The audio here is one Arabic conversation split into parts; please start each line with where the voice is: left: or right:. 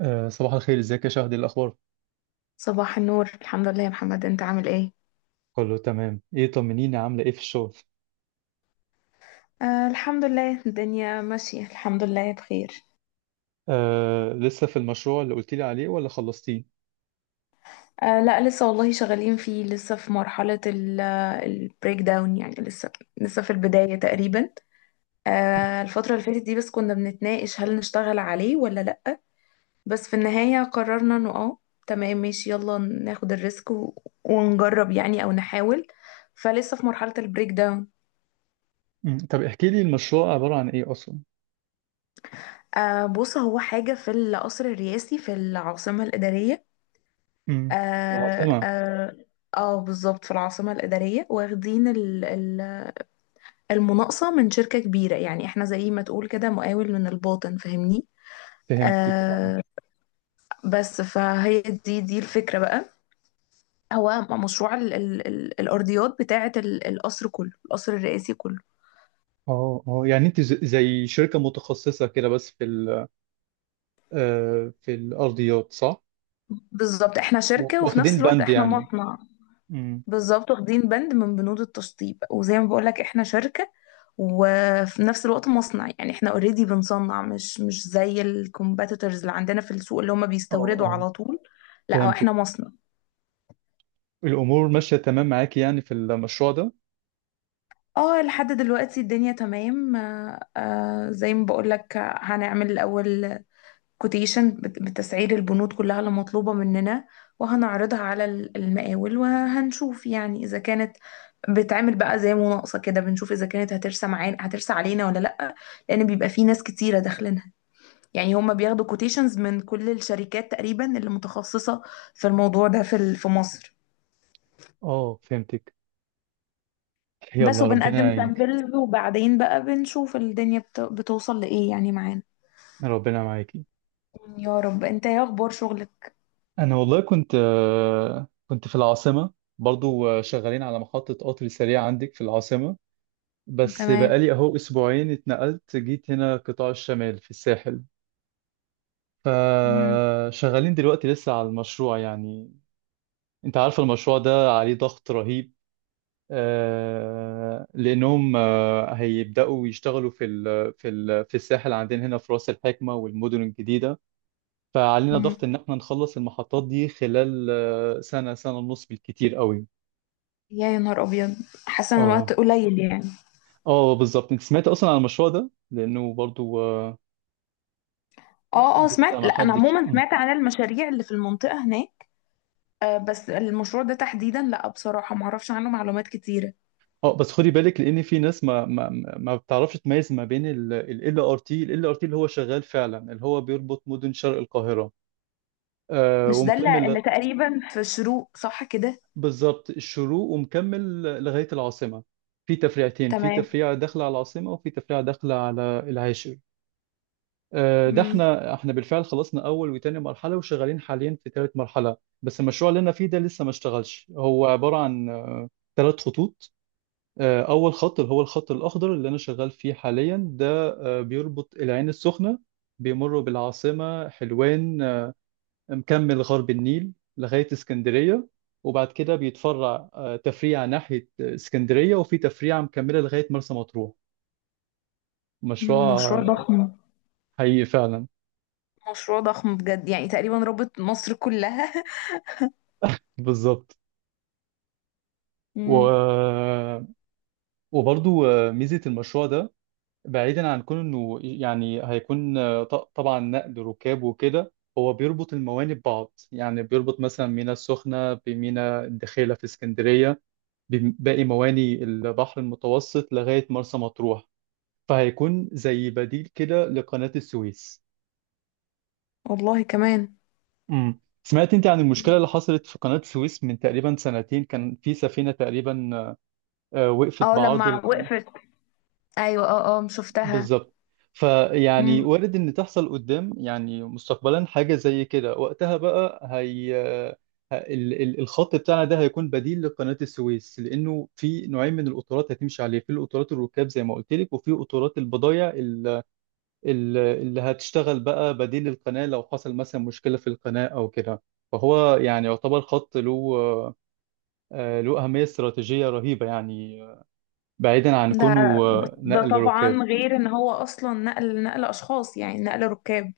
right: صباح الخير، ازيك يا شهد؟ إيه الاخبار؟
left: صباح النور، الحمد لله يا محمد. انت عامل ايه؟
right: كله تمام. ايه، طمنيني، عامله ايه في الشغل؟
left: آه، الحمد لله، الدنيا ماشية، الحمد لله بخير.
right: لسه في المشروع اللي قلت لي عليه ولا خلصتيه؟
left: آه لا، لسه والله، شغالين فيه، لسه في مرحلة البريك داون، يعني لسه في البداية تقريبا. آه، الفترة اللي فاتت دي بس كنا بنتناقش، هل نشتغل عليه ولا لا. بس في النهاية قررنا انه تمام، ماشي، يلا ناخد الريسك ونجرب يعني، او نحاول، فلسه في مرحلة البريك داون.
right: مم. طب احكي لي المشروع عباره عن ايه اصلا؟
left: آه، بص، هو حاجة في القصر الرئاسي في العاصمة الإدارية.
right: مم.
left: اه،
right: العاصمه.
left: اه. آه، بالظبط، في العاصمة الإدارية واخدين المناقصة من شركة كبيرة، يعني احنا زي ما تقول كده مقاول من الباطن، فاهمني؟
right: فهمتك، اه
left: آه، بس فهي دي الفكرة بقى. هو مشروع ال ال ال الأرضيات بتاعة القصر كله، القصر الرئاسي كله.
right: اه. اه، يعني انت زي شركه متخصصه كده بس في ال في الارضيات صح؟
left: بالظبط، احنا شركة وفي نفس
right: واخدين
left: الوقت
right: بند
left: احنا
right: يعني.
left: مصنع.
right: مم.
left: بالظبط، واخدين بند من بنود التشطيب، وزي ما بقولك احنا شركة وفي نفس الوقت مصنع، يعني احنا اوريدي بنصنع، مش زي الكومبيتيتورز اللي عندنا في السوق، اللي هم
right: اه،
left: بيستوردوا
right: اه،
left: على طول. لا، هو
right: فهمتك.
left: احنا مصنع.
right: الامور ماشيه تمام معاكي يعني في المشروع ده؟
left: اه، لحد دلوقتي الدنيا تمام، زي ما بقولك، هنعمل الاول كوتيشن بتسعير البنود كلها اللي مطلوبة مننا، وهنعرضها على المقاول، وهنشوف يعني إذا كانت بتعمل بقى زي مناقصة كده، بنشوف إذا كانت هترسى معانا، هترسى علينا ولا لأ. لأن بيبقى في ناس كتيرة داخلينها، يعني هما بياخدوا كوتيشنز من كل الشركات تقريبا اللي متخصصة في الموضوع ده، في مصر.
right: اه، فهمتك.
left: بس،
right: يلا ربنا
left: وبنقدم
right: يعينك.
left: سامبلز وبعدين بقى بنشوف الدنيا بتوصل لإيه يعني معانا.
right: ربنا معاكي.
left: يا رب. انت ايه اخبار شغلك؟
right: انا والله كنت في العاصمه برضو، شغالين على محطه قطر سريع عندك في العاصمه. بس
left: تمام.
right: بقالي اهو اسبوعين اتنقلت، جيت هنا قطاع الشمال في الساحل.
left: مم.
right: فشغالين دلوقتي لسه على المشروع يعني. انت عارف المشروع ده عليه ضغط رهيب. لانهم هيبداوا يشتغلوا في الساحل عندنا هنا في راس الحكمه والمدن الجديده. فعلينا ضغط
left: مم.
right: ان احنا نخلص المحطات دي خلال سنه، سنه ونص بالكتير قوي.
left: يا نهار ابيض، حاسه ان الوقت
right: اه،
left: قليل يعني.
right: اه، بالظبط. انت سمعت اصلا عن المشروع ده؟ لانه برضو
left: اه، اه،
right: لسه
left: سمعت.
right: ما
left: لا، انا
right: حدش
left: عموما
right: اه.
left: سمعت عن المشاريع اللي في المنطقه هناك. آه، بس المشروع ده تحديدا لا، بصراحه ما اعرفش عنه معلومات كتيره.
right: بس خدي بالك، لان في ناس ما بتعرفش تميز ما بين ال ار تي، ال ار تي اللي هو شغال فعلا، اللي هو بيربط مدن شرق القاهره
left: مش ده
right: ومكمل
left: اللي تقريبا في شروق، صح كده؟
right: بالظبط، الشروق ومكمل لغايه العاصمه. في تفريعتين، في
left: تمام.
right: تفريعه داخله على العاصمه وفي تفريعه داخله على العاشر. ده
left: مم.
right: احنا بالفعل خلصنا اول وتاني مرحله وشغالين حاليا في تالت مرحله. بس المشروع اللي انا فيه ده لسه ما اشتغلش، هو عباره عن تلات خطوط. اول خط اللي هو الخط الاخضر اللي انا شغال فيه حاليا ده بيربط العين السخنه، بيمر بالعاصمه، حلوان، مكمل غرب النيل لغايه اسكندريه. وبعد كده بيتفرع تفريع ناحيه اسكندريه وفي تفريعه مكمله لغايه مرسى مطروح. مشروع
left: مشروع ضخم.
right: حقيقي فعلا.
left: مشروع ضخم بجد، يعني تقريبا رابط مصر كلها.
right: بالظبط. و
left: مم.
right: آه، وبرضو ميزة المشروع ده، بعيدا عن كون انه يعني هيكون طبعا نقل ركاب وكده، هو بيربط الموانئ ببعض، يعني بيربط مثلا ميناء السخنة بميناء الدخيلة في اسكندرية بباقي موانئ البحر المتوسط لغاية مرسى مطروح. فهيكون زي بديل كده لقناة السويس.
left: والله كمان.
right: سمعت انت عن المشكلة اللي حصلت في قناة السويس من تقريبا سنتين؟ كان في سفينة تقريبا وقفت
left: اه،
right: بعرض.
left: لما وقفت، ايوه، اه، اه، شفتها.
right: بالظبط. فيعني
left: مم.
right: وارد ان تحصل قدام، يعني مستقبلا حاجه زي كده، وقتها بقى هي الخط بتاعنا ده هيكون بديل لقناه السويس، لانه في نوعين من القطارات هتمشي عليه، في القطارات الركاب زي ما قلت لك، وفي قطارات البضايع اللي هتشتغل بقى بديل القناه لو حصل مثلا مشكله في القناه او كده. فهو يعني يعتبر خط له، له اهميه استراتيجيه رهيبه يعني، بعيدا عن
left: ده
right: كونه
left: ده
right: نقل ركاب.
left: طبعا غير ان هو اصلا نقل اشخاص، يعني نقل ركاب.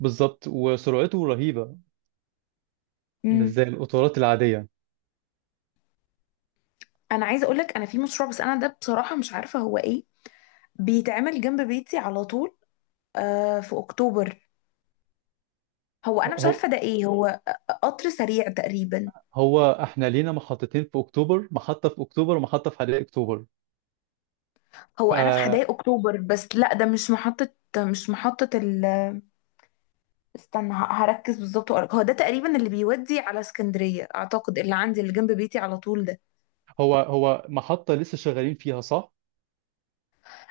right: بالظبط، وسرعته رهيبة. مش
left: امم
right: زي القطارات العادية.
left: انا عايزه اقول لك، انا في مشروع بس انا ده بصراحه مش عارفه هو ايه، بيتعمل جنب بيتي على طول. آه، في اكتوبر. هو انا مش
right: هو
left: عارفه ده ايه هو. قطر سريع تقريبا.
right: هو احنا لينا محطتين في اكتوبر، محطة في اكتوبر ومحطة في حدائق اكتوبر.
left: هو انا في
right: فهو
left: حدائق اكتوبر، بس لا، ده مش محطه. مش محطه. استنى، هركز بالظبط وأقولك. هو ده تقريبا اللي بيودي على اسكندريه اعتقد، اللي عندي اللي جنب بيتي على طول ده.
right: هو محطة لسه شغالين فيها صح؟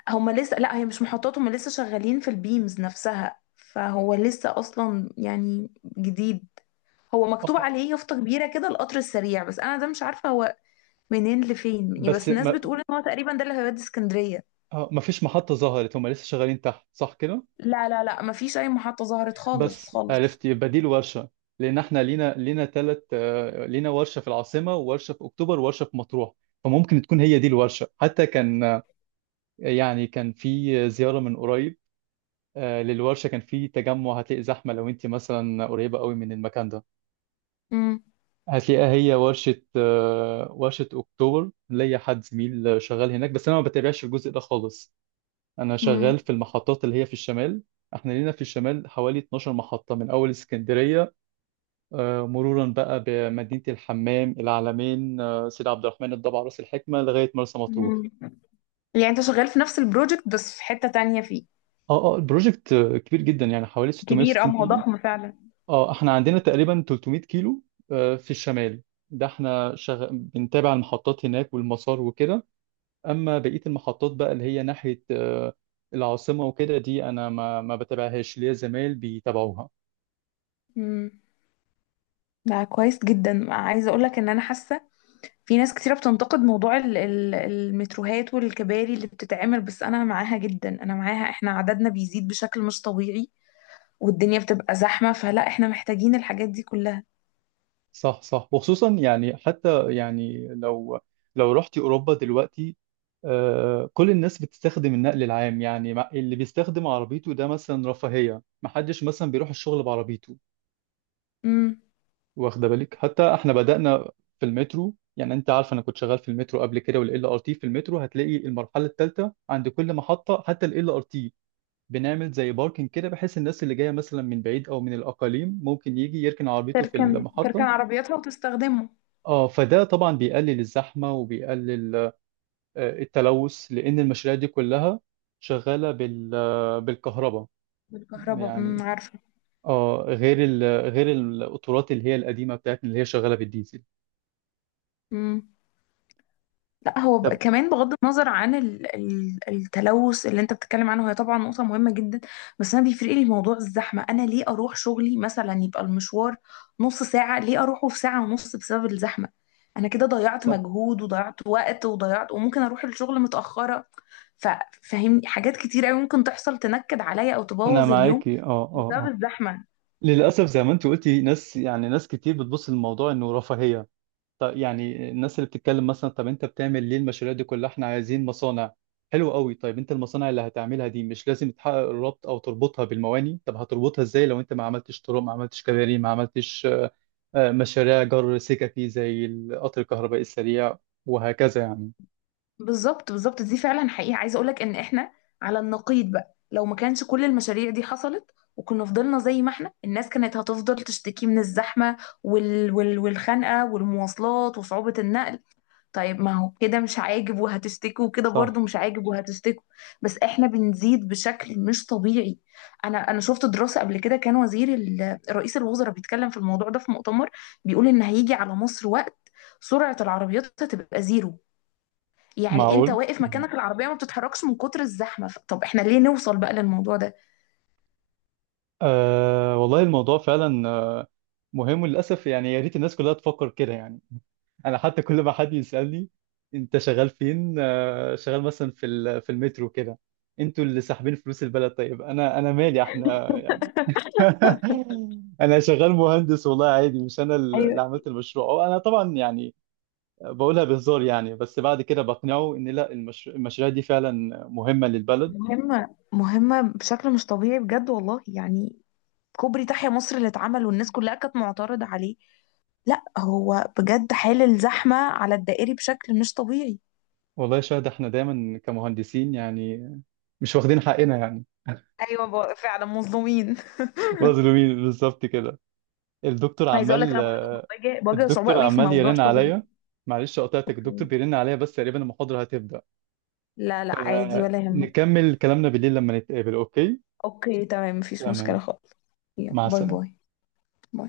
left: هما لسه. لا، هي مش محطات، هما لسه شغالين في البيمز نفسها، فهو لسه اصلا يعني جديد. هو مكتوب
right: آه،
left: عليه يافطة كبيرة كده، القطر السريع. بس انا ده مش عارفة هو منين لفين يعني.
right: بس
left: بس الناس بتقول ان هو تقريبا ده اللي هيودي اسكندرية.
right: ما فيش محطة ظهرت، هم لسه شغالين تحت صح كده؟
left: لا، لا، لا، مفيش اي محطة ظهرت، خالص
right: بس
left: خالص.
right: عرفت يبقى دي الورشة، لان احنا لينا لينا ثلاث، لينا ورشة في العاصمة وورشة في اكتوبر وورشة في مطروح. فممكن تكون هي دي الورشة. حتى كان يعني كان في زيارة من قريب للورشة، كان في تجمع. هتلاقي زحمة لو انت مثلا قريبة قوي من المكان ده،
left: امم
right: هتلاقيها هي ورشة أكتوبر. ليا حد زميل شغال هناك، بس أنا ما بتابعش الجزء ده خالص. أنا شغال
left: امم
right: في المحطات اللي هي في الشمال. احنا لينا في الشمال حوالي 12 محطة من أول اسكندرية، مرورا بقى بمدينة الحمام، العلمين، سيد عبد الرحمن، الضبع، راس الحكمة لغاية مرسى مطروح.
left: امم يعني انت شغال في نفس البروجكت، بس في حتة تانية فيه.
right: اه، اه، البروجكت كبير جدا يعني، حوالي
left: كبير، اه،
right: 660
left: ما هو
right: كيلو.
left: ضخم فعلا.
right: اه، احنا عندنا تقريبا 300 كيلو في الشمال. ده احنا بنتابع المحطات هناك والمسار وكده. اما بقية المحطات بقى اللي هي ناحية العاصمة وكده دي، انا ما بتابعهاش، ليا زمايل بيتابعوها.
left: امم ده كويس جدا. عايزة اقول لك ان انا حاسة، في ناس كتيرة بتنتقد موضوع المتروهات والكباري اللي بتتعمل. بس أنا معاها جدا، أنا معاها. إحنا عددنا بيزيد بشكل مش طبيعي، والدنيا بتبقى زحمة، فلا، إحنا محتاجين الحاجات دي كلها.
right: صح، صح، وخصوصا يعني حتى يعني لو رحتي اوروبا دلوقتي، كل الناس بتستخدم النقل العام يعني، اللي بيستخدم عربيته ده مثلا رفاهية، محدش مثلا بيروح الشغل بعربيته.
left: امم
right: واخده بالك، حتى احنا بدأنا في المترو. يعني انت عارف انا كنت شغال في المترو قبل كده والال ار تي، في المترو هتلاقي المرحله الثالثه عند كل محطه، حتى الال ار تي بنعمل زي باركنج كده، بحيث الناس اللي جايه مثلا من بعيد او من الاقاليم ممكن يجي يركن عربيته في
left: تركن
right: المحطه.
left: عربياتها وتستخدمه.
right: اه، فده طبعا بيقلل الزحمه وبيقلل التلوث، لان المشاريع دي كلها شغاله بالكهرباء
left: بالكهرباء،
right: يعني،
left: عارفة.
right: اه، غير القطارات اللي هي القديمه بتاعتنا اللي هي شغاله بالديزل.
left: لا هو
right: طب.
left: كمان، بغض النظر عن التلوث اللي انت بتتكلم عنه، هي طبعا نقطة مهمة جدا. بس انا بيفرق لي موضوع الزحمة. انا ليه اروح شغلي مثلا يبقى المشوار نص ساعة، ليه اروحه في ساعة ونص بسبب الزحمة؟ انا كده ضيعت
right: صح.
left: مجهود وضيعت وقت وضيعت، وممكن اروح الشغل متأخرة. ففهمني، حاجات كتير قوي ممكن تحصل تنكد عليا او
right: انا
left: تبوظ اليوم
right: معاكي، اه، اه،
left: بسبب
right: اه.
left: الزحمة.
right: للاسف زي ما انت قلتي، ناس يعني ناس كتير بتبص للموضوع انه رفاهيه. طب يعني الناس اللي بتتكلم مثلا: طب انت بتعمل ليه المشاريع دي كلها، احنا عايزين مصانع. حلو قوي، طيب انت المصانع اللي هتعملها دي مش لازم تحقق الربط او تربطها بالمواني؟ طب هتربطها ازاي لو انت ما عملتش طرق، ما عملتش كباري، ما عملتش مشاريع جر سككي زي القطر الكهربائي السريع، وهكذا يعني.
left: بالظبط، بالظبط، دي فعلا حقيقة. عايزة اقولك ان احنا على النقيض بقى، لو ما كانش كل المشاريع دي حصلت، وكنا فضلنا زي ما احنا، الناس كانت هتفضل تشتكي من الزحمة والخنقة والمواصلات وصعوبة النقل. طيب، ما هو كده مش عاجب وهتشتكوا، وكده برضو
right: صح.
left: مش عاجب وهتشتكوا. بس احنا بنزيد بشكل مش طبيعي. انا شفت دراسة قبل كده، كان رئيس الوزراء بيتكلم في الموضوع ده في مؤتمر، بيقول ان هيجي على مصر وقت سرعة العربيات هتبقى زيرو، يعني انت
right: معقول.
left: واقف
right: مم.
left: مكانك، العربية ما بتتحركش من كتر الزحمة. طب احنا ليه نوصل بقى للموضوع ده؟
right: والله الموضوع فعلا مهم، للأسف. يعني يا ريت الناس كلها تفكر كده يعني. انا حتى كل ما حد يسالني: انت شغال فين؟ شغال مثلا في المترو كده. انتوا اللي ساحبين فلوس البلد. طيب انا مالي احنا يعني، انا شغال مهندس والله عادي، مش انا
left: ايوه.
right: اللي عملت المشروع، أو انا طبعا يعني، بقولها بهزار يعني. بس بعد كده بقنعه ان لا، المشاريع دي فعلا مهمة للبلد.
left: مهمة، مهمة بشكل مش طبيعي بجد والله يعني. كوبري تحيا مصر اللي اتعمل والناس كلها كانت معترضة عليه، لا، هو بجد حال الزحمة على الدائري بشكل مش طبيعي.
right: والله يا شاهد، احنا دايما كمهندسين يعني مش واخدين حقنا يعني.
left: ايوه، فعلا مظلومين.
right: مظلومين بالظبط كده. الدكتور
left: عايزه اقول لك،
right: عمال،
left: انا برضو بواجه صعوبه
right: الدكتور
left: قوي في
right: عمال
left: موضوع
right: يرن
left: شغلي.
right: عليا. معلش قطعتك،
left: اوكي.
right: الدكتور بيرن عليا بس تقريبا المحاضرة هتبدأ.
left: لا لا، عادي، ولا يهمك.
right: فنكمل كلامنا بالليل لما نتقابل، اوكي؟
left: اوكي، تمام، مفيش
right: تمام.
left: مشكله خالص. يلا،
right: مع
left: باي
right: السلامة.
left: باي.